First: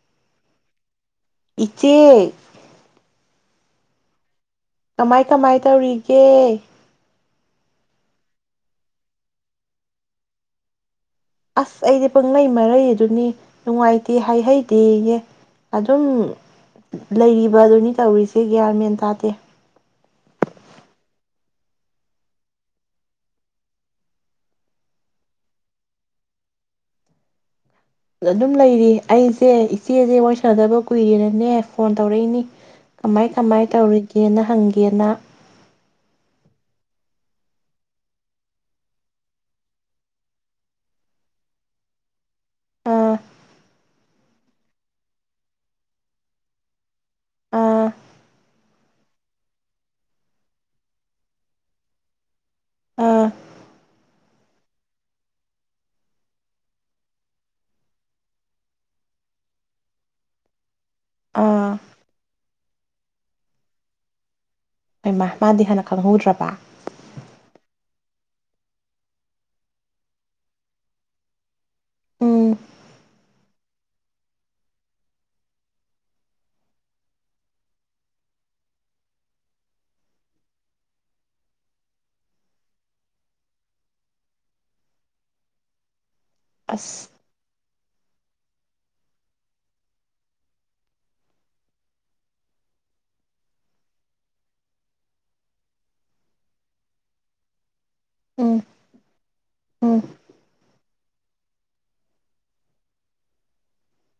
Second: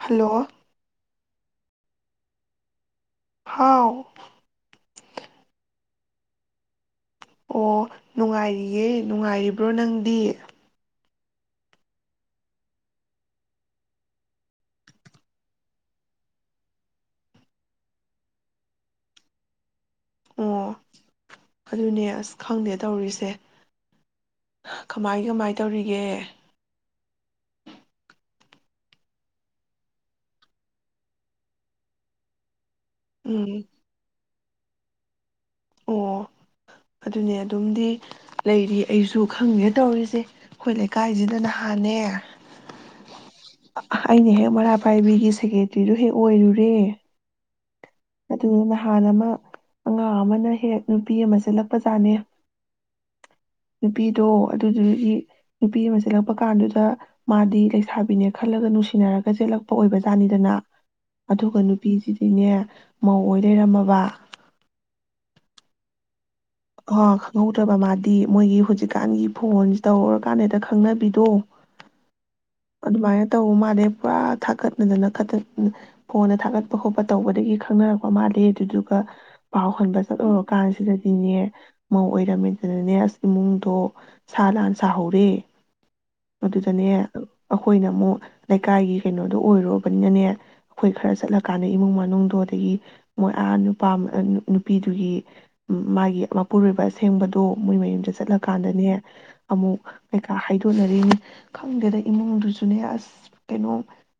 Hello ꯏꯆꯦ ꯍꯥꯎ ꯀꯃꯥꯏ ꯀꯃꯥꯏ ꯇꯧꯔꯤꯒꯦ ꯑꯣ ꯅꯨꯡꯉꯥꯏꯔꯤꯌꯦ ꯅꯨꯡꯉꯥꯏꯔꯤꯕ꯭ꯔꯣ ꯅꯪꯗꯤ ꯑꯁ ꯑꯩꯗꯤ ꯄꯪꯂꯩ ꯃꯔꯩ ꯑꯗꯨꯅꯤ ꯅꯨꯡꯉꯥꯏꯇꯦ ꯍꯥꯏꯍꯩꯗꯦꯌꯦ ꯑꯗꯨꯝ ꯂꯩꯔꯤꯕ ꯑꯗꯨꯅꯤ ꯇꯧꯔꯤꯁꯦ ꯒ꯭ꯌꯥꯟꯃꯦꯟ ꯇꯥꯗꯦ ꯑꯣ ꯑꯗꯨꯅꯦ ꯑꯁ ꯈꯪꯗꯦ ꯇꯧꯔꯤꯁꯦ ꯀꯃꯥꯏ ꯀꯃꯥꯏ ꯇꯧꯔꯤꯒꯦ ꯑꯗꯨꯝ ꯂꯩꯔꯤ ꯑꯩꯁꯦ ꯏꯆꯦꯁꯦ ꯋꯥꯔꯤ ꯁꯥꯟꯅꯗꯕ ꯀꯨꯏꯔꯦꯅꯅꯦ ꯐꯣꯟ ꯇꯧꯔꯛꯏꯅꯤ ꯀꯃꯥꯏ ꯎꯝ ꯀꯃꯥꯏ ꯇꯧꯔꯤꯒꯦꯅ ꯍꯪꯒꯦꯅ ꯑꯣ ꯑꯗꯨꯅꯦ ꯑꯗꯨꯝꯗꯤ ꯂꯩꯔꯤ ꯑꯩꯁꯨ ꯈꯪꯒꯦ ꯇꯧꯔꯤꯁꯦ ꯑꯩꯈꯣꯏ ꯂꯩꯀꯥꯏꯁꯤꯗ ꯅꯍꯥꯟꯅꯦ ꯑꯥ ꯑꯩꯅ ꯍꯦꯛ ꯃꯩꯔꯥ ꯄꯥꯏꯕꯤꯒꯤ ꯁꯦꯀ꯭ꯔꯦꯇ꯭ꯔꯤꯗꯨ ꯍꯦꯛ ꯑꯣꯏꯔꯨꯔꯦ ꯑꯥ ꯑꯗꯨꯅ ꯅꯍꯥꯟ ꯑꯃ ꯑꯉꯥꯡ ꯑꯃꯅ ꯍꯦꯛ ꯅꯨꯄꯤ ꯑꯃ ꯆꯦꯜꯂꯛꯄꯖꯥꯠꯅꯤ ꯑꯥ ꯅꯨꯄꯤꯗꯣ ꯑꯗꯨꯗꯨꯒꯤ ꯅꯨꯄꯤ ꯑꯃ ꯆꯦꯜꯂꯛꯄ ꯀꯥꯟꯗꯨꯗ ꯃꯥꯗꯤ ꯂꯩꯁꯥꯕꯤꯅꯦ ꯈꯜꯂꯒ ꯅꯨꯡꯁꯤꯅꯔꯒ ꯆꯦꯜꯂꯛꯄ ꯑꯣꯏꯕꯖꯥꯠꯅꯤꯗꯅ ꯑꯗꯨꯒ ꯑꯥ ꯅꯨꯄꯤꯁꯤꯗꯤꯅꯦ ꯃꯧꯏ ꯂꯩꯔꯝꯃꯕ ꯃꯥꯗꯤ ꯍꯥꯟꯅ ꯈꯪꯍꯧꯗ꯭ꯔꯥꯕ ꯑ ꯈꯪꯍꯧꯗ꯭ꯔꯕ ꯃꯥꯗꯤ ꯃꯣꯏꯒꯤ ꯍꯧꯖꯤꯛꯀꯥꯟꯒꯤ ꯐꯣꯟ ꯇꯧꯔꯀꯥꯟ ꯗ ꯈꯪꯅꯕꯤꯗꯣ ꯎꯝ ꯑꯗꯨꯃꯥꯏꯅ ꯇꯧꯕ ꯃꯥꯜꯂꯦ ꯄꯨꯔꯥ ꯊꯥꯀꯠꯅꯗꯅ ꯐꯣꯟꯅ ꯊꯥꯒꯠꯄ ꯈꯣꯠꯄ ꯇꯧꯕꯗꯒꯤ ꯈꯪꯅꯔꯛꯄ ꯃꯥꯜꯂꯦ ꯑꯗꯨꯗꯨꯒ ꯄꯥꯎ ꯍꯟꯕ ꯆꯠꯂꯨꯔꯀꯥꯟꯁꯤꯗꯗꯤꯅꯦ ꯃꯧ ꯑꯣꯏꯔꯝꯃꯤꯗꯅꯅꯦ ꯑꯁ ꯏꯃꯨꯡꯗꯣ ꯁꯥ ꯂꯥꯟ ꯁꯥꯍꯧꯔꯦ ꯑꯗꯨꯗꯅꯦ ꯑꯁ ꯑꯩꯈꯣꯏꯅ ꯑꯃꯨꯛ ꯂꯩꯀꯥꯏꯒꯤ ꯀꯩꯅꯣꯗꯣ ꯑꯣꯏꯔꯨꯕꯅꯤꯅꯅꯦ ꯑꯩꯈꯣꯏ ꯈꯔ ꯆꯠꯂꯀꯥꯟꯗ ꯏꯃꯨꯡ ꯃꯅꯨꯡꯗꯣ ꯑꯗꯒꯤ ꯃꯣꯏ ꯑꯥ ꯅꯨꯄꯥ ꯅꯨꯄꯤꯗꯨꯒꯤ ꯃꯥꯒꯤ ꯃꯄꯨꯔꯣꯏꯕ ꯑꯁꯦꯡꯕꯗꯣ ꯃꯣꯏ ꯃꯌꯨꯝ ꯎꯝ ꯆꯠꯂꯀꯥꯟꯗꯅꯦ ꯑꯃꯨꯛ ꯎꯝ ꯀꯩꯀꯥ ꯍꯥꯏꯗꯣ ꯈꯪꯗꯦꯗ ꯏꯃꯨꯡꯗꯨꯁꯨꯅꯦ ꯑꯁ ꯀꯩꯅꯣ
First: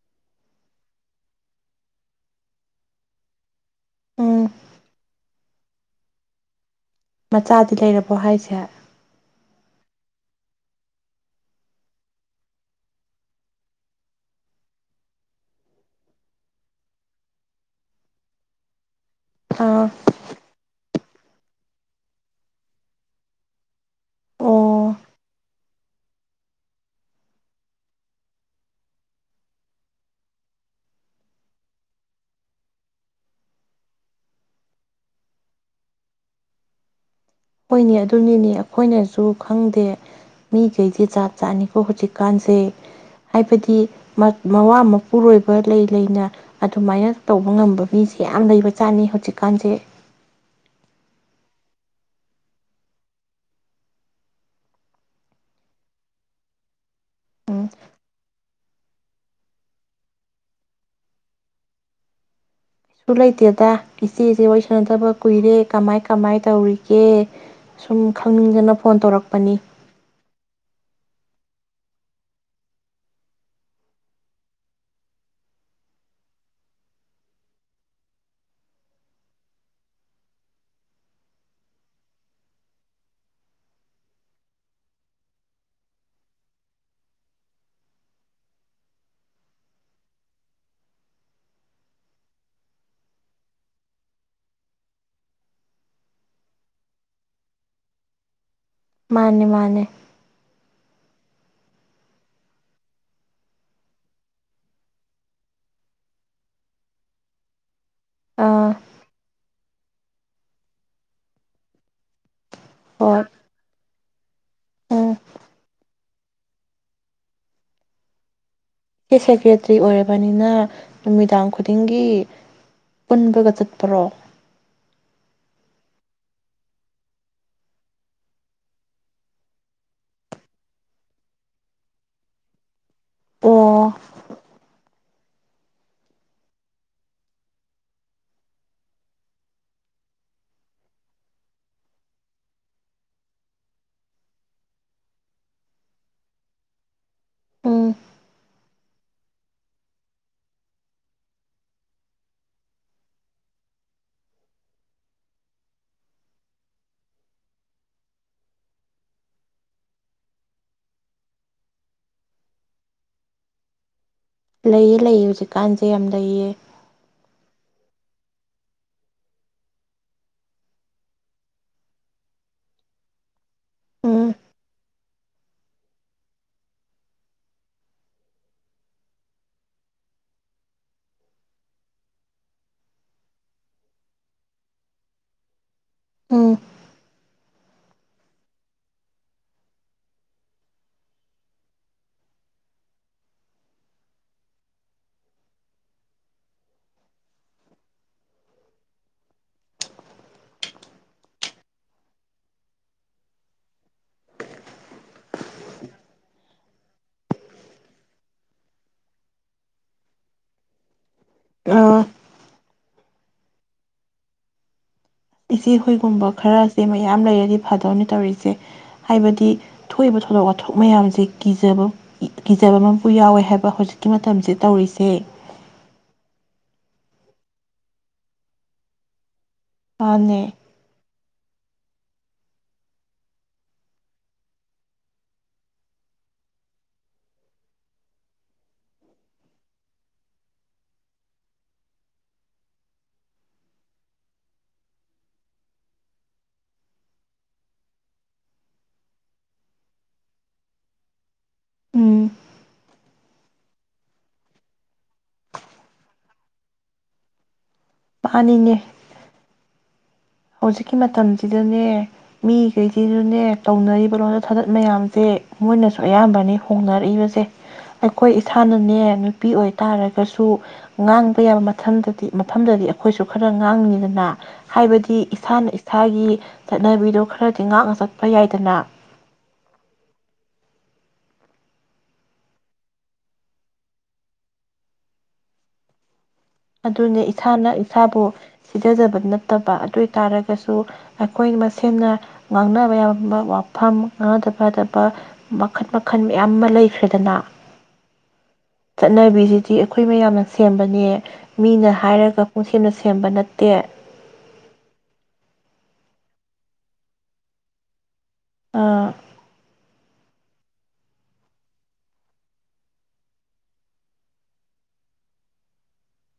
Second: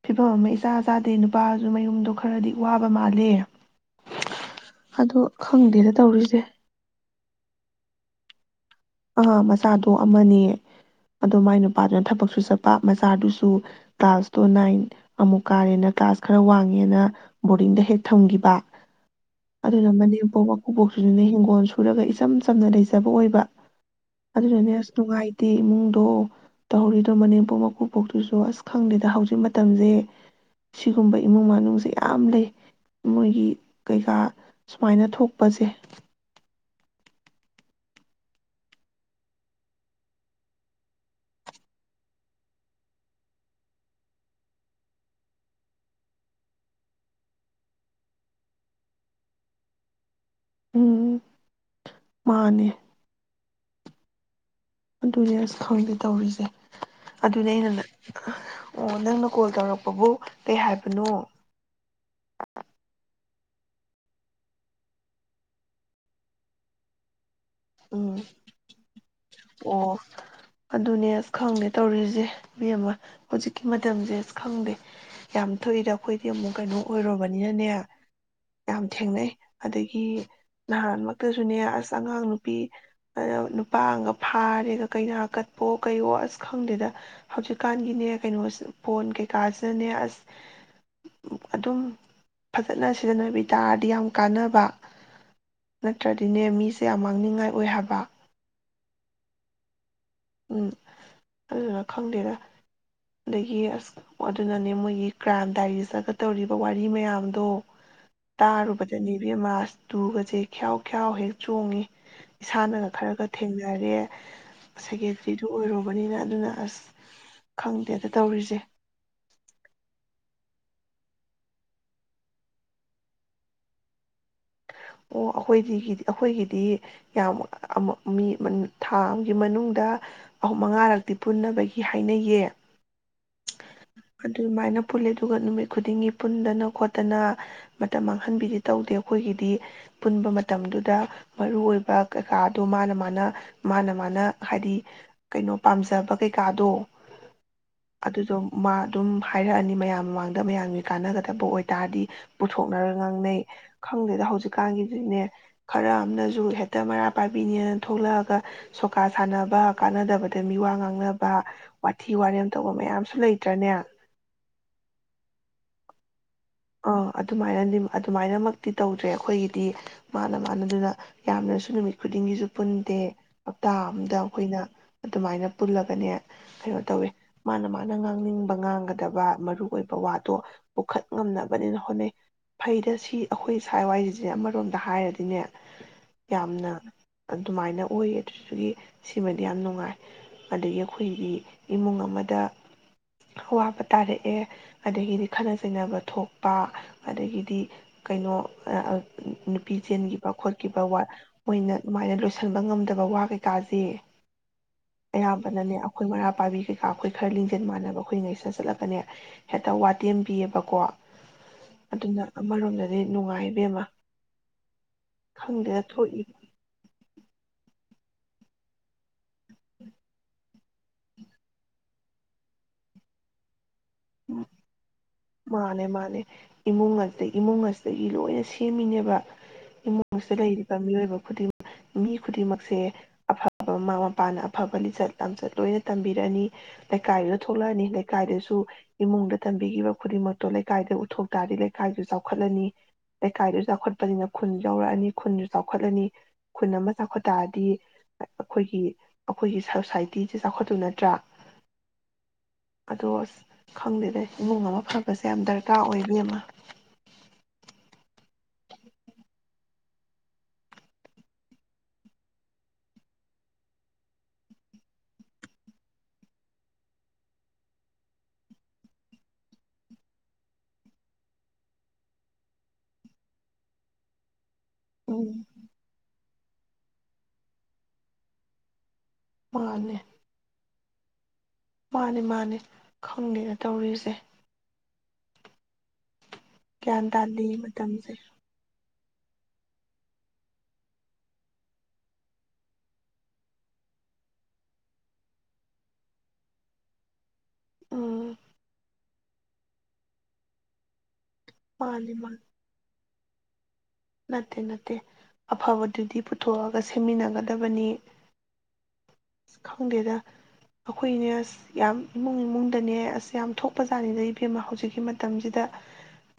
ꯐꯤꯕꯝ ꯑꯃ ꯏꯆꯥ ꯆꯥꯗꯦ ꯅꯨꯄꯥꯁꯨ ꯃꯌꯨꯝꯗꯣ ꯈꯔꯗꯤ ꯋꯥꯕ ꯃꯥꯜꯂꯦ ꯎꯝ ꯑꯗꯨ ꯈꯪꯗꯦꯗ ꯇꯧꯔꯤꯁꯦ ꯃꯆꯥꯗꯤ ꯂꯩꯔꯕꯣ ꯍꯥꯏꯁꯦ ꯑ ꯃꯆꯥꯗꯣ ꯑꯃꯅꯦ ꯑꯗꯣ ꯃꯥꯏ ꯅꯨꯄꯥꯗꯨꯅ ꯊꯕꯛꯁꯨ ꯆꯠꯄ ꯃꯆꯥꯗꯨꯁꯨ ꯀ꯭ꯂꯥꯁ ꯇꯣ ꯅꯥꯏꯟ ꯑꯃꯨꯛ ꯀꯥꯔꯦꯅ ꯀ꯭ꯂꯥꯁ ꯈꯔ ꯋꯥꯡꯉꯦꯅ ꯕꯣꯔꯗꯤꯡꯗ ꯍꯦꯛ ꯊꯝꯈꯤꯕ꯫ ꯑꯗꯨꯗ ꯑꯥ ꯅ ꯃꯅꯦꯝꯄꯣꯛ ꯃꯀꯨꯕꯣꯛ ꯑꯗꯨꯅ ꯍꯤꯡꯒꯣꯜ ꯁꯨꯔꯒ ꯏꯆꯝ ꯆꯝꯅ ꯂꯩꯖꯕ ꯑꯣꯏꯕ ꯑꯗꯨꯅꯅꯦ ꯑꯣ ꯑꯁ ꯅꯨꯡꯉꯥꯏ ꯏꯃꯨꯡꯗꯣ ꯇꯧꯔꯤꯗꯣ ꯃꯅꯦꯝꯄꯣꯛ ꯃꯀꯨꯕꯣꯛꯇꯨꯁꯨ ꯑꯁ ꯈꯪꯗꯦꯗ ꯍꯧꯖꯤꯛ ꯃꯇꯝꯁꯦ ꯁꯤꯒꯨꯝꯕ ꯏꯃꯨꯡ ꯃꯅꯨꯡꯁꯦ ꯌꯥꯝ ꯂꯩ ꯃꯣꯏꯒꯤ ꯀꯩꯀꯥ ꯁꯨꯃꯥꯏꯅ ꯊꯣꯛꯄꯁꯦ꯫ ꯍꯣꯏꯅꯦ ꯑꯗꯨꯅꯤꯅꯦ ꯑꯩꯈꯣꯏꯅꯁꯨ ꯈꯪꯗꯦ ꯃꯤꯈꯩꯁꯦ ꯆꯥꯠ ꯆꯥꯠꯅꯤꯀꯣ ꯍꯧꯖꯤꯛꯀꯥꯟꯁꯦ ꯍꯥꯏꯕꯗꯤ ꯃꯋꯥ ꯃꯄꯨꯔꯣꯏꯕ ꯂꯩ ꯂꯩꯅ ꯑꯗꯨꯃꯥꯏꯅ ꯇꯧꯕ ꯉꯝꯕ ꯃꯤꯁꯦ ꯌꯥꯝ ꯂꯩꯕ ꯆꯥꯠꯅꯤ ꯍꯧꯖꯤꯛꯀꯥꯟꯁꯦ꯫ ꯎꯝ ꯃꯥꯅꯦ ꯑꯗꯨꯅꯦ ꯑꯁ ꯈꯪꯗ ꯇꯧꯔꯤꯁꯦ ꯑꯗꯨꯅꯦ ꯎꯝ ꯑꯩꯅꯪ ꯑꯣ ꯅꯪꯅ ꯀꯣꯜ ꯇꯧꯔꯛꯄꯕꯨ ꯀꯩ ꯍꯥꯏꯕꯅꯣ꯫ ꯨ ꯂꯩꯇꯦꯗ ꯏꯆꯦꯁꯦ ꯋꯥꯔꯤꯁꯅꯗꯕ ꯀꯨꯏꯔꯦ ꯀꯃꯥꯏ ꯀꯃꯥꯏ ꯇꯧꯔꯤꯒꯦ ꯁꯨꯝ ꯎꯝ ꯈꯪꯅꯤꯡꯗꯅ ꯐꯣꯟ ꯇꯧꯔꯛꯄꯅꯤ꯫ ꯑꯣ ꯑꯗꯨꯅꯦ ꯑꯁ ꯈꯪꯗꯦ ꯇꯧꯔꯤꯁꯦ ꯃꯤ ꯑꯃ ꯍꯧꯖꯤꯛꯀꯤ ꯃꯇꯝꯁꯦ ꯑꯁ ꯈꯪꯗꯦ ꯌꯥꯝ ꯊꯣꯛꯏꯗ ꯑꯩꯈꯣꯏꯗꯤ ꯑꯃꯨꯛ ꯀꯩꯅꯣ ꯑꯣꯏꯔꯨꯔꯕꯅꯤꯅꯅꯦ ꯌꯥꯝ ꯊꯦꯡꯅꯩ ꯑꯗꯒꯤ ꯅꯍꯥꯟꯃꯛꯇꯁꯨꯅꯦ ꯑꯁ ꯑꯉꯥꯡ ꯅꯨ ꯅꯨꯄꯤ ꯅꯨꯄꯥꯒ ꯐꯥꯔꯦꯒ ꯀꯅꯥ ꯀꯠꯄꯣ ꯀꯩꯌꯣ ꯑꯁ ꯈꯪꯗꯦꯗ ꯍꯧꯖꯤꯛꯀꯥꯟꯒꯤꯅꯦ ꯀꯩꯅꯣ ꯐꯣꯟ ꯀꯩꯀꯥꯁꯤꯅꯅꯦ ꯑꯁ ꯑꯗꯨꯝ ꯐꯖꯅ ꯁꯤꯖꯤꯟꯅꯕꯤ ꯇꯥꯔꯗꯤ ꯌꯥꯝ ꯀꯥꯟꯅꯕ ꯅꯠꯇ꯭ꯔꯗꯤꯅꯦ ꯃꯤꯁꯦ ꯌꯥꯝ ꯃꯥꯡꯅꯤꯡꯕ ꯉꯥꯏ ꯑꯣꯏ ꯍꯥꯏꯕ ꯃꯥꯅꯦ ꯃꯥꯅꯦ ꯎꯝ ꯑꯗꯨꯗꯨꯅ ꯈꯪꯗꯦꯗ ꯑꯗꯒꯤ ꯑꯁ ꯑꯗꯨꯅꯅꯦ ꯃꯣꯏꯒꯤ ꯀ꯭ꯔꯥꯏꯝ ꯗꯥꯏꯔꯤꯒ ꯇꯧꯔꯤꯕ ꯋꯥꯔꯤ ꯃꯌꯥꯝꯗꯣ ꯑꯥ ꯇꯥꯔꯨꯕꯗꯅꯦ ꯏꯕꯦꯝꯃ ꯑꯁ ꯇꯨꯒꯁꯦ ꯈꯌꯥꯎ ꯈꯌꯥꯎ ꯍꯦꯛ ꯆꯣꯡꯉ ꯏꯁꯥꯅꯒ ꯍꯣꯏ ꯈꯔꯒ ꯊꯦꯡꯅꯔꯦ ꯎꯝ ꯁꯦꯀꯦꯗ꯭ꯔꯤꯗꯨ ꯑꯣꯏꯔꯨꯕꯅꯤꯅ ꯑꯗꯨꯅ ꯑꯁ ꯈꯪꯗꯦꯗ ꯇꯧꯔꯤꯁꯦ ꯏꯁꯦꯞ ꯁꯦꯀ꯭ꯔꯦꯇ꯭ꯔꯤ ꯑꯣꯏꯔꯕꯅꯤꯅ ꯅꯨꯃꯤꯗꯥꯡ ꯈꯨꯗꯤꯡꯒꯤ ꯄꯨꯟꯕꯒ ꯆꯠꯄꯔꯣ ꯑꯣ ꯑꯩꯈꯣꯏꯗꯤ ꯑꯩꯈꯣꯏꯒꯤꯗꯤ ꯌꯥꯝ ꯃꯤ ꯊꯥ ꯑꯃꯒꯤ ꯃꯅꯨꯡꯗ ꯑꯍꯨꯝ ꯃꯉꯥꯔꯛꯇꯤ ꯄꯨꯟꯅꯕꯒꯤ ꯍꯥꯏꯅꯩꯌꯦ ꯑꯣ ꯑꯗꯨꯃꯥꯏꯅ ꯄꯨꯂꯦ ꯑꯗꯨꯒ ꯅꯨꯃꯤꯠ ꯈꯨꯗꯤꯡꯒꯤ ꯄꯨꯟꯗꯅ ꯈꯣꯠꯇꯅ ꯃꯇꯝ ꯃꯥꯡꯍꯟꯕꯤꯗꯤ ꯇꯧꯗꯦ ꯑꯩꯈꯣꯏꯒꯤꯗꯤ ꯄꯨꯟꯕ ꯃꯇꯝꯗꯨꯗ ꯃꯔꯨ ꯑꯣꯏꯕ ꯀꯩꯀꯥꯗꯣ ꯃꯥꯅ ꯃꯥꯅ ꯃꯥꯅ ꯃꯥꯅ ꯍꯥꯏꯗꯤ ꯀꯩꯅꯣ ꯄꯥꯝꯖꯕ ꯀꯩꯀꯥꯗꯣ ꯎꯝ ꯑꯗꯨꯗꯣ ꯃꯥ ꯑꯗꯨꯝ ꯍꯥꯏꯔꯛꯑꯅꯤ ꯃꯌꯥꯝ ꯃꯃꯥꯡꯗ ꯃꯌꯥꯝꯒꯤ ꯀꯥꯟꯅꯒꯗꯕ ꯑꯣꯏꯇꯥꯔꯗꯤ ꯄꯨꯊꯣꯛꯅꯔ ꯉꯥꯡꯅꯩ ꯈꯪꯗꯦꯗ ꯍꯧꯖꯤꯛꯇ ꯀꯒꯤꯗꯨꯅꯦ ꯈꯔ ꯑꯃꯅꯁꯨ ꯍꯦꯛꯇ ꯃꯔꯥ ꯄꯥꯏꯕꯤꯅꯦꯅ ꯊꯣꯛꯂꯛꯑꯒ ꯁꯣꯀꯥ ꯁꯥꯟꯅꯕ ꯀꯥꯟꯅꯗꯕꯗ ꯃꯤ ꯋꯥ ꯉꯥꯡꯅꯕ ꯋꯥꯊꯤ ꯋꯥꯔꯦꯝ ꯇꯧꯕ ꯃꯌꯥꯝꯁꯨ ꯂꯩꯇ꯭ꯔꯅꯦ ꯂꯩꯌꯦ ꯂꯩꯌꯦ ꯍꯧꯖꯤꯛꯀꯥꯟꯁꯦ ꯌꯥꯝ ꯂꯩꯌꯦ ꯑꯥ ꯑꯗꯨꯃꯥꯏꯅꯗꯤ ꯑꯗꯨꯃꯥꯏꯅꯃꯛꯇꯤ ꯇꯧꯗ꯭ꯔꯦ ꯑꯩꯈꯣꯏꯒꯤꯗꯤ ꯃꯥꯅ ꯃꯥꯅꯗꯨꯅ ꯌꯥꯝꯅꯁꯨ ꯅꯨꯃꯤꯠ ꯈꯨꯗꯤꯡꯒꯤꯁꯨ ꯄꯨꯟꯗꯦ ꯍꯞꯇꯥ ꯑꯝꯗ ꯎꯝ ꯑꯩꯈꯣꯏꯅ ꯑꯗꯨꯃꯥꯏꯅ ꯄꯨꯜꯂꯒꯅꯦ ꯀꯩꯅꯣ ꯇꯧꯋꯦ ꯃꯥꯅ ꯃꯥꯅ ꯉꯥꯡꯅꯤꯡꯕ ꯉꯥꯡꯒꯗꯕ ꯃꯔꯨ ꯑꯣꯏꯕ ꯋꯥꯗꯣ ꯄꯨꯈꯠ ꯉꯝꯅꯕꯅꯦꯅ ꯍꯣꯠꯅꯩ ꯐꯩꯗ ꯁꯤ ꯑꯩꯈꯣꯏ ꯏꯁꯥꯏ ꯋꯥꯏꯁꯤꯁꯦ ꯑꯃꯔꯣꯝꯗ ꯍꯥꯏꯔꯗꯤꯅꯦ ꯌꯥꯝꯅ ꯑꯗꯨꯃꯥꯏꯅ ꯑꯣꯏꯌꯦ ꯑꯗꯨꯗꯨꯒꯤ ꯁꯤꯃꯗꯤ ꯌꯥꯝ ꯅꯨꯡꯉꯥꯏ ꯑꯗꯒꯤ ꯑꯩꯈꯣꯏꯒꯤ ꯏꯃꯨꯡ ꯑꯃꯗ ꯑꯋꯥꯕ ꯇꯥꯔꯛꯑꯦ ꯑꯗꯒꯤꯗꯤ ꯈꯠꯅ ꯆꯩꯅꯕ ꯊꯣꯛꯄ ꯑꯗꯒꯤꯗꯤ ꯀꯩꯅꯣ ꯅꯨꯄꯤ ꯆꯦꯟꯈꯤꯕ ꯈꯣꯠꯈꯤꯕ ꯋꯥ ꯃꯣꯏꯅ ꯑꯗꯨꯃꯥꯏꯅ ꯂꯣꯏꯁꯤꯟꯕ ꯉꯝꯗꯕ ꯋꯥ ꯀꯩꯀꯥꯁꯦ ꯑꯌꯥꯝꯕꯅꯅꯦ ꯑꯩꯈꯣꯏ ꯃꯔꯥ ꯄꯥꯏꯕꯤ ꯀꯩꯀꯥ ꯑꯩꯈꯣꯏ ꯈꯔ ꯂꯤꯡꯖꯦꯜ ꯃꯥꯟꯅꯕ ꯑꯩꯈꯣꯏ ꯉꯩꯁꯟ ꯆꯠꯂꯒꯅꯦ ꯍꯦꯛꯇ ꯋꯥꯇꯦꯝꯕꯤꯌꯦꯕꯀꯣ ꯎꯝ ꯑꯗꯨ ꯑꯗꯨꯅ ꯑꯔꯣꯦ ꯑꯗꯨ ꯅꯨꯡꯉꯥꯏꯕ ꯑꯃ ꯏꯆꯦ ꯍꯨꯣꯏꯒꯨꯝꯕ ꯈꯔꯁꯦ ꯃꯌꯥꯝ ꯂꯩꯔ ꯍꯥꯏꯗꯤ ꯐꯥꯗꯔꯅꯤ ꯇꯧꯔꯤꯁꯦ ꯍꯥꯏꯕꯗꯤ ꯊꯣꯛꯏꯕ ꯊꯧꯗꯣꯛ ꯋꯥꯊꯣꯛ ꯃꯌꯥꯝꯁꯦ ꯀꯤꯖꯕ ꯀꯤꯖꯕ ꯑꯃꯄꯨ ꯌꯥꯎꯋꯦ ꯍꯥꯏꯕ ꯍꯧꯖꯤꯛ ꯃꯇꯝꯁꯦ ꯇꯧꯔꯤꯁꯦ ꯃꯥꯅꯦ ꯃꯥꯅꯦ ꯏꯃꯨꯡ ꯏꯃꯨꯡ ꯑꯁꯤꯗꯒꯤ ꯂꯣꯏꯅ ꯁꯦꯝꯃꯤꯅꯦꯕ ꯏꯃꯨꯡꯁꯤꯗ ꯃꯥꯅꯦ ꯂꯩꯔꯤꯕ ꯃꯤꯑꯣꯏꯕ ꯈꯨꯗꯤꯡꯃꯛ ꯃꯤ ꯈꯨꯗꯤꯡꯃꯛꯁꯦ ꯑꯐꯕ ꯃꯃꯥ ꯃꯄꯥꯅ ꯑꯐꯕ ꯂꯤꯆꯠ ꯂꯆꯠ ꯂꯣꯏꯅ ꯇꯝꯕꯤꯔꯛꯑꯅꯤ ꯂꯩꯀꯥꯏꯗꯨꯗ ꯊꯣꯛꯂꯛꯑꯅꯤ ꯂꯩꯀꯥꯏꯗꯨꯗꯁꯨ ꯏꯃꯨꯡꯗ ꯇꯝꯕꯤꯈꯤꯕ ꯈꯨꯗꯤꯡꯃꯛꯇꯣ ꯂꯩꯀꯥꯏꯗ ꯎꯠꯊꯣꯛ ꯇꯥꯔꯗꯤ ꯂꯩꯀꯥꯏꯁꯨ ꯆꯥꯎꯈꯠꯂꯅꯤ ꯂꯩꯀꯥꯏꯗꯣ ꯆꯥꯎꯈꯠꯄꯅꯤꯅ ꯈꯨꯟ ꯌꯧꯔꯛꯑꯅꯤ ꯈꯨꯟꯁꯨ ꯆꯥꯎꯈꯠꯂꯅꯤ ꯈꯨꯟ ꯑꯃ ꯆꯥꯎꯈꯠ ꯇꯥꯔꯗꯤ ꯑ ꯑꯩꯈꯣꯏꯒꯤ ꯑꯩꯈꯣꯏꯒꯤ ꯁꯣꯁꯥꯏꯇꯤꯁꯦ ꯆꯥꯎꯈꯠꯇꯨ ꯅꯠꯇ꯭ꯔꯥ ꯎꯝ ꯑꯗꯣ ꯑꯁ ꯈꯪꯗꯦꯗ ꯏꯃꯨꯡ ꯑꯃ ꯐꯕꯁꯦ ꯌꯥꯝ ꯗꯔꯀꯥꯔ ꯑꯣꯏ ꯏꯕꯤꯝꯃ ꯄꯅꯤꯅꯦ ꯍꯧꯖꯤꯛꯀꯤ ꯃꯇꯝꯁꯤꯗꯅꯦ ꯃꯤꯒꯩꯁꯤꯖꯨꯅꯦ ꯇꯧꯅꯔꯤꯕ ꯂꯣꯟꯗ ꯁꯖꯠ ꯃꯌꯥꯝꯖꯦ ꯃꯣꯏꯅꯁꯨ ꯑꯌꯥꯝꯕꯅꯤ ꯍꯣꯡꯅꯔꯛꯏꯕꯁꯦ ꯑꯩꯈꯣꯏ ꯏꯁꯥꯅꯅꯦ ꯅꯨꯄꯤ ꯑꯣꯏꯇꯥꯥꯔꯒꯁꯨ ꯉꯥꯡꯕ ꯌꯥꯕ ꯃꯊꯟꯗꯗꯤ ꯃꯐꯝꯗꯗꯤ ꯑꯥꯈꯣꯏꯁꯨ ꯈꯔ ꯉꯥꯡꯅꯤꯗꯅ ꯍꯥꯏꯕꯗꯤ ꯎꯝ ꯏꯁꯥꯅ ꯏꯁꯥꯒꯤ ꯆꯠꯅꯕꯤꯗꯣ ꯈꯔꯗꯤ ꯉꯥꯛꯅ ꯆꯠꯄ ꯌꯥꯏꯗꯅ ꯃꯥꯅꯦ ꯃꯥꯅꯦ ꯃꯥꯅꯦ ꯈꯪꯗꯦꯗ ꯇꯧꯔꯤꯖꯦ ꯒ꯭ꯌꯥꯟ ꯑꯗꯨꯅꯦ ꯇꯥꯗꯦ ꯏꯁꯥꯅ ꯃꯇꯝꯁꯦ ꯏꯁꯥꯕꯨ ꯁꯤ ꯄꯤꯖꯖꯗꯕ ꯅꯠꯇꯕ ꯑꯗꯨꯏ ꯇꯥꯔꯒꯁꯨ ꯑꯩꯈꯣꯏ ꯃꯁꯦꯝꯅ ꯉꯥꯡꯅꯕ ꯌꯥꯕ ꯃ ꯋꯥꯐꯝ ꯉꯥꯗ ꯄꯥꯗꯕ ꯃꯈꯜ ꯃꯈꯜ ꯃꯌꯥꯝ ꯑꯃ ꯂꯩꯈ꯭ꯔꯦꯗꯅ ꯎꯝ ꯆꯠꯅꯕꯤꯁꯤꯗꯤ ꯑꯩꯈꯣꯏ ꯃꯌꯥꯝꯅ ꯁꯦꯝꯕꯅꯦ ꯃꯤꯅ ꯃꯥꯅꯤ ꯃꯥꯅꯤ ꯍꯥꯏꯔꯒ ꯄꯨꯟꯁꯦꯅ ꯁꯦꯝꯕ ꯅꯠꯇꯦ ꯅꯠꯇꯦ ꯅꯠꯇꯦ ꯑꯐꯕꯗꯨꯗꯤ ꯄꯨꯊꯣꯛꯑꯒ ꯁꯦꯝꯃꯤꯟꯅꯒꯗꯕꯅꯤ ꯑꯥ ꯈꯪꯗꯦꯗ ꯑꯈꯣꯏꯅꯦ ꯑꯁ ꯌꯥꯝ ꯏꯃꯨꯡ ꯏꯃꯨꯡꯗꯅꯦ ꯑꯁ ꯌꯥꯝ ꯊꯣꯛꯄꯖꯥꯠꯅꯤꯗ ꯏꯕꯦꯝꯃ ꯍꯧꯖꯤꯛꯀꯤ ꯃꯇꯝꯖꯤꯗ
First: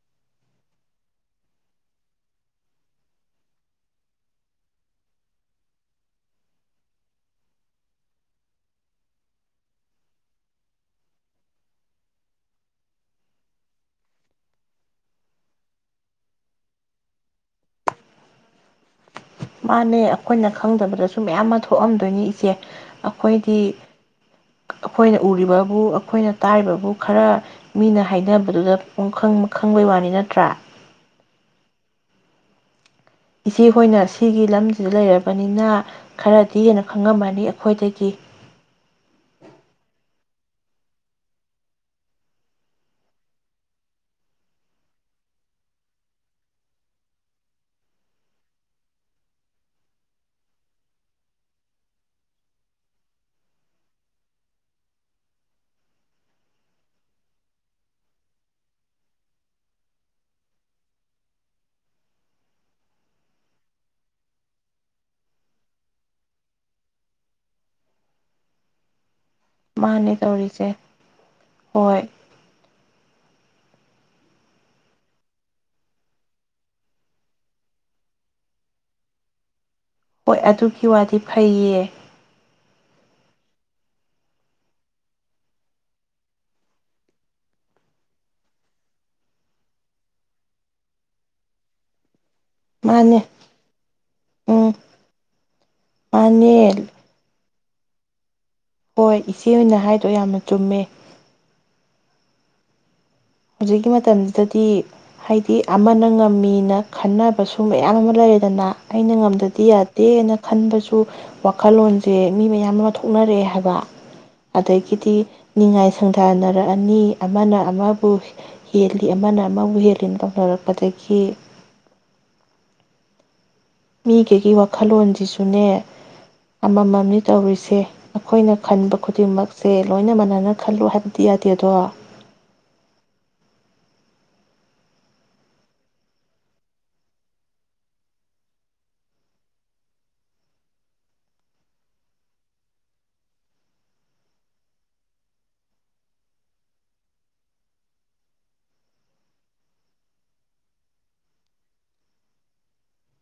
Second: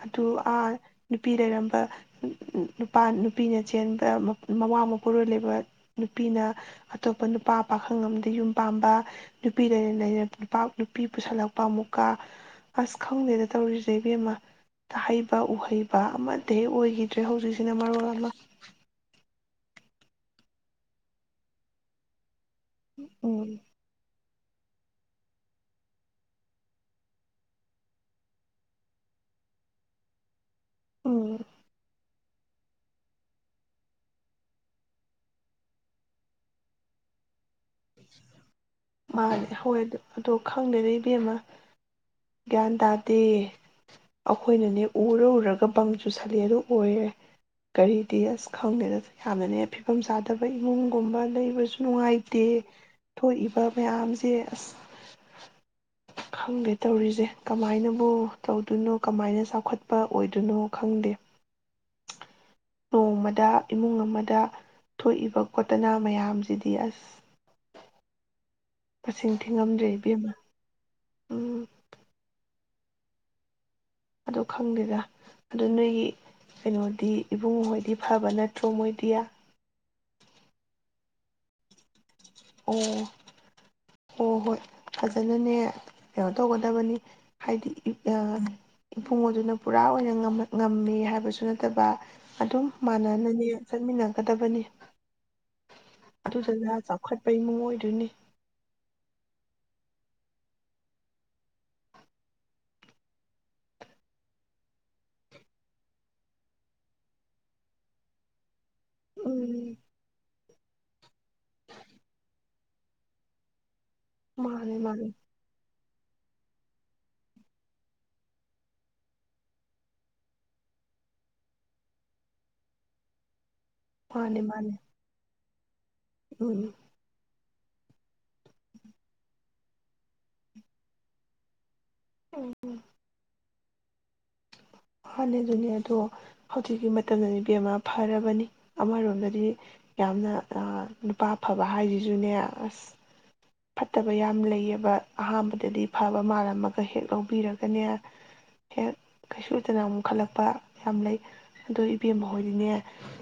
ꯑꯗꯨ ꯑꯥ ꯅꯨꯄꯤ ꯂꯩꯔꯝꯕ ꯎꯝ ꯎꯝ ꯅꯨꯄꯥ ꯅꯨꯄꯤꯅ ꯆꯦꯟꯕ ꯃ ꯃꯋꯥ ꯃꯄꯨꯔꯣꯏ ꯂꯩꯕ ꯅꯨꯄꯤꯅ ꯑꯇꯣꯞꯄ ꯅꯨꯄꯥ ꯄꯥꯈꯪ ꯑꯃꯗ ꯌꯨꯝ ꯄꯥꯝꯕ ꯅꯨꯄꯤ ꯂꯩꯅ ꯂꯩꯅ ꯅꯨꯄ ꯅꯨꯄꯤ ꯄꯨꯁꯜꯂꯛꯄ ꯑꯃꯨꯛꯀ ꯑꯁ ꯈꯪꯗꯦꯗ ꯇꯧꯔꯤꯁꯦ ꯏꯕꯦꯝꯃ ꯇꯥꯍꯩꯕ ꯎꯍꯩꯕ ꯑꯃꯇ ꯍꯦ ꯑꯣꯏꯒꯤ ꯆꯦ ꯍꯧꯖꯤ ꯁꯤꯅ ꯃꯔꯣꯝ ꯑꯥꯃ ꯃꯥꯅꯦ ꯑꯈꯣꯏꯅ ꯈꯪꯗꯕꯗꯁꯨ ꯃꯌꯥꯝ ꯑꯃ ꯊꯣꯛꯑꯝꯗꯣꯏꯅꯤ ꯏꯆꯦ ꯎꯝ ꯑꯩꯈꯣꯏꯗꯤ ꯑꯈꯣꯏꯅ ꯎꯔꯤꯕꯕꯨ ꯑꯩꯈꯣꯏꯅ ꯇꯥꯔꯤꯕꯕꯨ ꯈꯔ ꯃꯤꯅ ꯍꯥꯏꯅꯕꯗꯨꯗ ꯄꯨꯡꯈꯪ ꯃꯈꯪꯕꯩ ꯋꯥꯅꯤ ꯅꯠꯇ꯭ꯔꯥ ꯎꯝ ꯏꯆꯦꯍꯣꯏꯅ ꯁꯤꯒꯤ ꯂꯝꯁꯤꯗ ꯂꯩꯔꯕꯅꯤꯅ ꯈꯔꯗꯤ ꯍꯦꯟꯅ ꯈꯪꯉꯝꯃꯅꯤ ꯑꯩꯈꯣꯏꯗꯒꯤ ꯃꯥꯅꯦ ꯍꯣꯏ ꯑꯗꯨ ꯗꯣ ꯈꯪꯗꯦꯗ ꯏꯕꯦꯝꯃ ꯒ꯭ꯌꯥꯟ ꯇꯥꯗꯦ ꯑꯩꯈꯣꯏꯅꯅꯦ ꯎꯔ ꯎꯔꯒ ꯕꯪ ꯆꯨꯁꯜꯂꯦꯗꯣ ꯑꯣꯏꯔꯦ ꯀꯔꯤꯗꯤ ꯑꯁ ꯈꯪꯗꯦꯗ ꯌꯥꯝꯅꯅꯦ ꯐꯤꯕꯝ ꯆꯥꯗꯕ ꯏꯃꯨꯡꯒꯨꯝꯕ ꯂꯩꯕꯁꯨ ꯅꯨꯡꯉꯥꯏꯇꯦ ꯊꯣꯛꯏꯕ ꯃꯌꯥꯝꯖꯦ ꯑꯁ ꯈꯪꯗꯦ ꯇꯧꯔꯤꯖꯦ ꯀꯃꯥꯏꯅꯕꯨ ꯇꯧꯗꯣꯏꯅꯣ ꯀꯃꯥꯏꯅ ꯆꯥꯎꯈꯠꯄ ꯑꯣꯏꯗꯣꯏꯅꯣ ꯈꯪꯗꯦ ꯅꯣꯡꯃꯗ ꯏꯃꯨꯡ ꯑꯃꯗ ꯊꯣꯛꯏꯕ ꯈꯣꯠꯇꯅꯥ ꯃꯌꯥꯝꯁꯤꯗꯤ ꯑꯁ ꯃꯁꯤꯡ ꯊꯤꯉꯝꯗ꯭ꯔꯦ ꯃꯥꯅꯦ ꯏꯕꯦꯝꯃ ꯇꯧꯔꯤꯁꯦ ꯎꯝ ꯍꯣꯏ ꯑꯗꯨ ꯈꯪꯗꯦꯗ ꯑꯗꯨ ꯅꯣꯏꯒꯤ ꯀꯩꯅꯣꯗꯤ ꯏꯕꯨꯡꯉꯣ ꯍꯣꯏꯗꯤ ꯐꯕ ꯅꯠꯇ꯭ꯔꯣ ꯃꯣꯏꯗꯤ ꯍꯣꯏ ꯑꯗꯨꯒꯤ ꯋꯥꯗꯤ ꯐꯩꯌꯦ ꯑꯣ ꯍꯣ ꯍꯣꯏ ꯐꯖꯅꯅꯦ ꯀꯩꯅꯣ ꯇꯧꯒꯗꯕꯅꯤ ꯍꯥꯏꯗꯤ ꯌꯨ ꯑꯥ ꯏꯕꯨꯡꯉꯣꯗꯨꯅ ꯄꯨꯔꯥ ꯑꯣꯏꯅ ꯉꯝꯃ ꯉꯝꯃꯦ ꯍꯥꯏꯕꯁꯨ ꯅꯠꯇꯕ ꯑꯗꯨꯝ ꯃꯥꯅꯦ ꯃꯥꯟꯅꯅꯅꯦ ꯆꯠꯃꯤꯟꯅꯒꯗꯕꯅꯤ ꯎꯝ ꯃꯥꯅꯦ ꯑꯗꯨꯗꯨꯅ ꯆꯧꯈꯠ ꯄꯩꯉꯣ ꯑꯣꯏꯗꯣꯏꯅꯤ ꯍꯣꯏ ꯏꯆꯦ ꯑꯣꯏꯅ ꯍꯥꯏꯗꯣ ꯌꯥꯝꯅ ꯆꯨꯝꯃꯦ ꯍꯧꯖꯤꯛꯀꯤ ꯃꯇꯝꯖꯤꯗꯗꯤ ꯍꯥꯏꯗꯤ ꯑꯃꯅ ꯉꯝꯃꯤꯅ ꯈꯟꯅꯕꯁꯨ ꯃꯌꯥꯝ ꯑꯃ ꯂꯩꯔꯦꯗꯅ꯫ ꯑꯩꯅ ꯉꯝꯗꯗꯤ ꯎꯝ ꯌꯥꯗꯦꯅ ꯈꯟꯕꯁꯨ ꯋꯥꯈꯜꯂꯣꯟꯁꯦ ꯃꯤ ꯃꯌꯥꯝ ꯑꯃ ꯊꯣꯛꯅꯔꯛꯑꯦ ꯍꯥꯏꯕ꯫ ꯃꯥꯅꯦ ꯃꯥꯅꯦ ꯑꯗꯒꯤꯗꯤ ꯅꯤꯡꯉꯥꯏ ꯁꯪꯊꯅꯔꯛꯑꯅꯤ ꯑꯃꯅ ꯑꯃ ꯍꯦꯜꯂꯤ ꯑꯃꯅ ꯑꯃꯕꯨ ꯍꯦꯜꯂꯤꯅ ꯇꯧꯅꯔꯛꯄꯗꯒꯤ ꯃꯥꯅꯦ ꯃꯤꯒꯤꯒꯤ ꯃꯥꯅꯦ ꯋꯥꯈꯜꯂꯣꯟꯁꯤꯁꯨꯅꯦ ꯎꯝ ꯑꯃꯃꯝꯅꯤ ꯇꯧꯔꯤꯁꯦ꯫ ꯑꯩꯈꯣꯏꯅ ꯈꯟꯕ ꯈꯨꯗꯤꯡꯃꯛꯁꯦ ꯂꯣꯏꯅ ꯃꯥꯟꯅꯅ ꯈꯜꯂꯨ ꯍꯥꯏꯕꯗꯤ ꯌꯥꯗꯦꯗꯣ꯫ ꯎꯝ ꯃꯥꯅꯦ ꯑꯗꯨꯅꯦ ꯑꯗꯣ ꯍꯧꯖꯤꯛꯀꯤ ꯃꯇꯝꯗꯗꯤ ꯏꯕꯦꯝꯃ ꯐꯔꯕꯅꯤ ꯑꯃꯔꯣꯝꯗꯗꯤ ꯌꯥꯝꯅ ꯑꯥ ꯅꯨꯄꯥ ꯑꯐꯕ ꯍꯥꯏꯁꯤꯁꯨꯅꯦ ꯑꯁ ꯐꯠꯇꯕ ꯌꯥꯝ ꯂꯩꯌꯦꯕ ꯑꯍꯥꯥꯟꯕꯗꯗꯤ ꯐꯕ ꯃꯥꯜꯂꯝꯃꯒ ꯍꯦꯛ ꯂꯧꯕꯤꯔꯒꯅꯦ ꯍꯦꯛ ꯀꯩꯁꯨ ꯐꯠꯇꯅ ꯑꯃꯨꯛ ꯈꯜꯂꯛꯄ ꯌꯥꯝ ꯂꯩ ꯑꯗꯨꯗꯣ ꯏꯕꯦꯝꯃ ꯍꯣꯏꯗꯤꯅꯦ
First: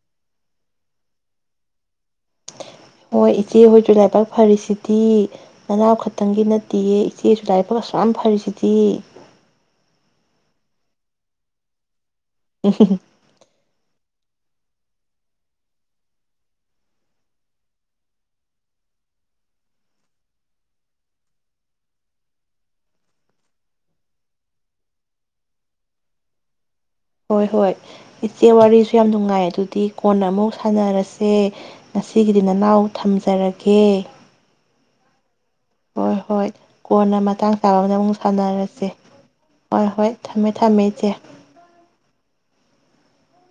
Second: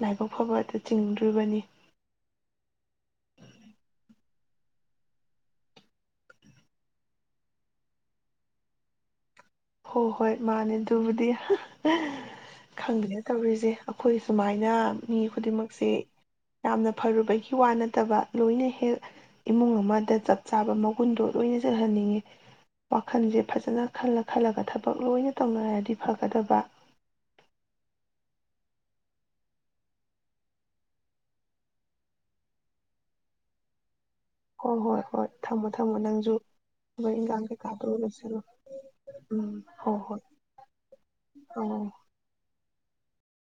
ꯂꯥꯏꯕꯛ ꯐꯕ ꯆꯤꯡꯗ꯭ꯣꯔꯤꯕꯅꯤ꯫ ꯍꯣꯏ ꯏꯆꯦꯍꯣꯏꯁꯨ ꯂꯥꯏꯕꯛ ꯐꯔꯤꯁꯤꯗꯤ ꯅꯅꯥꯎ ꯈꯛꯇꯪꯒꯤ ꯅꯠꯇꯦꯌꯦ ꯏꯆꯦꯁꯨ ꯂꯥꯏꯕꯛ ꯑꯁꯨꯛ ꯌꯥꯝ ꯐꯔꯤꯁꯤꯗꯤ꯫ ꯍꯣꯏ ꯍꯣꯏ ꯃꯥꯅꯦ ꯑꯗꯨꯕꯨꯗꯤ꯫ ꯈꯪꯗꯦ ꯇꯧꯔꯤꯁꯦ ꯑꯩꯈꯣꯏ ꯁꯨꯃꯥꯏꯅ ꯃꯤ ꯈꯨꯗꯤꯡꯃꯛꯁꯦ ꯌꯥꯝꯅ ꯐꯔꯨꯕꯒꯤ ꯋꯥ ꯅꯠꯇꯕ ꯂꯣꯏꯅ ꯍꯦꯛ ꯏꯃꯨꯡ ꯑꯃꯗ ꯆꯞ ꯆꯥꯕ ꯃꯒꯨꯟꯗꯣ ꯂꯣꯏꯅ ꯆꯜꯍꯟꯅꯤꯡꯉꯤ ꯋꯥꯈꯜꯁꯦ ꯐꯖꯅ ꯈꯜꯂꯛ ꯈꯜꯂꯒ ꯊꯕꯛ ꯂꯣꯏꯅ ꯇꯧꯅꯔꯗꯤ ꯐꯒꯗꯕ ꯍꯣꯏ ꯍꯣꯏ ꯏꯆꯦ ꯋꯥꯔꯤꯁꯨ ꯌꯥꯝ ꯅꯨꯡꯉꯥꯏ ꯑꯗꯨꯗꯤ ꯀꯣꯟꯅ ꯑꯃꯨꯛ ꯁꯥꯟꯅꯔꯁꯦ ꯉꯁꯤꯒꯤꯗꯤ ꯅꯅꯥꯎ ꯊꯝꯖꯔꯒꯦ꯫ ꯍꯣꯏ ꯍꯣꯏ ꯍꯣꯏ ꯊꯝꯃꯣ ꯊꯝꯃꯣ ꯍꯣꯏ ꯅꯪꯁꯨ ꯍꯣꯏ ꯊꯕꯛ ꯀꯣꯟꯅ ꯏꯟꯈꯥꯡ ꯃꯇꯥꯡ ꯆꯥꯕ ꯀꯩꯀꯥꯗ ꯑꯃꯗ ꯑꯃꯨꯛ ꯂꯁꯤꯂꯣ ꯁꯥꯟꯅꯔꯁꯦ ꯎꯝ ꯍꯣꯏ ꯍꯣꯏ ꯊꯝꯃꯦ ꯊꯝꯃꯦ ꯏꯆꯦ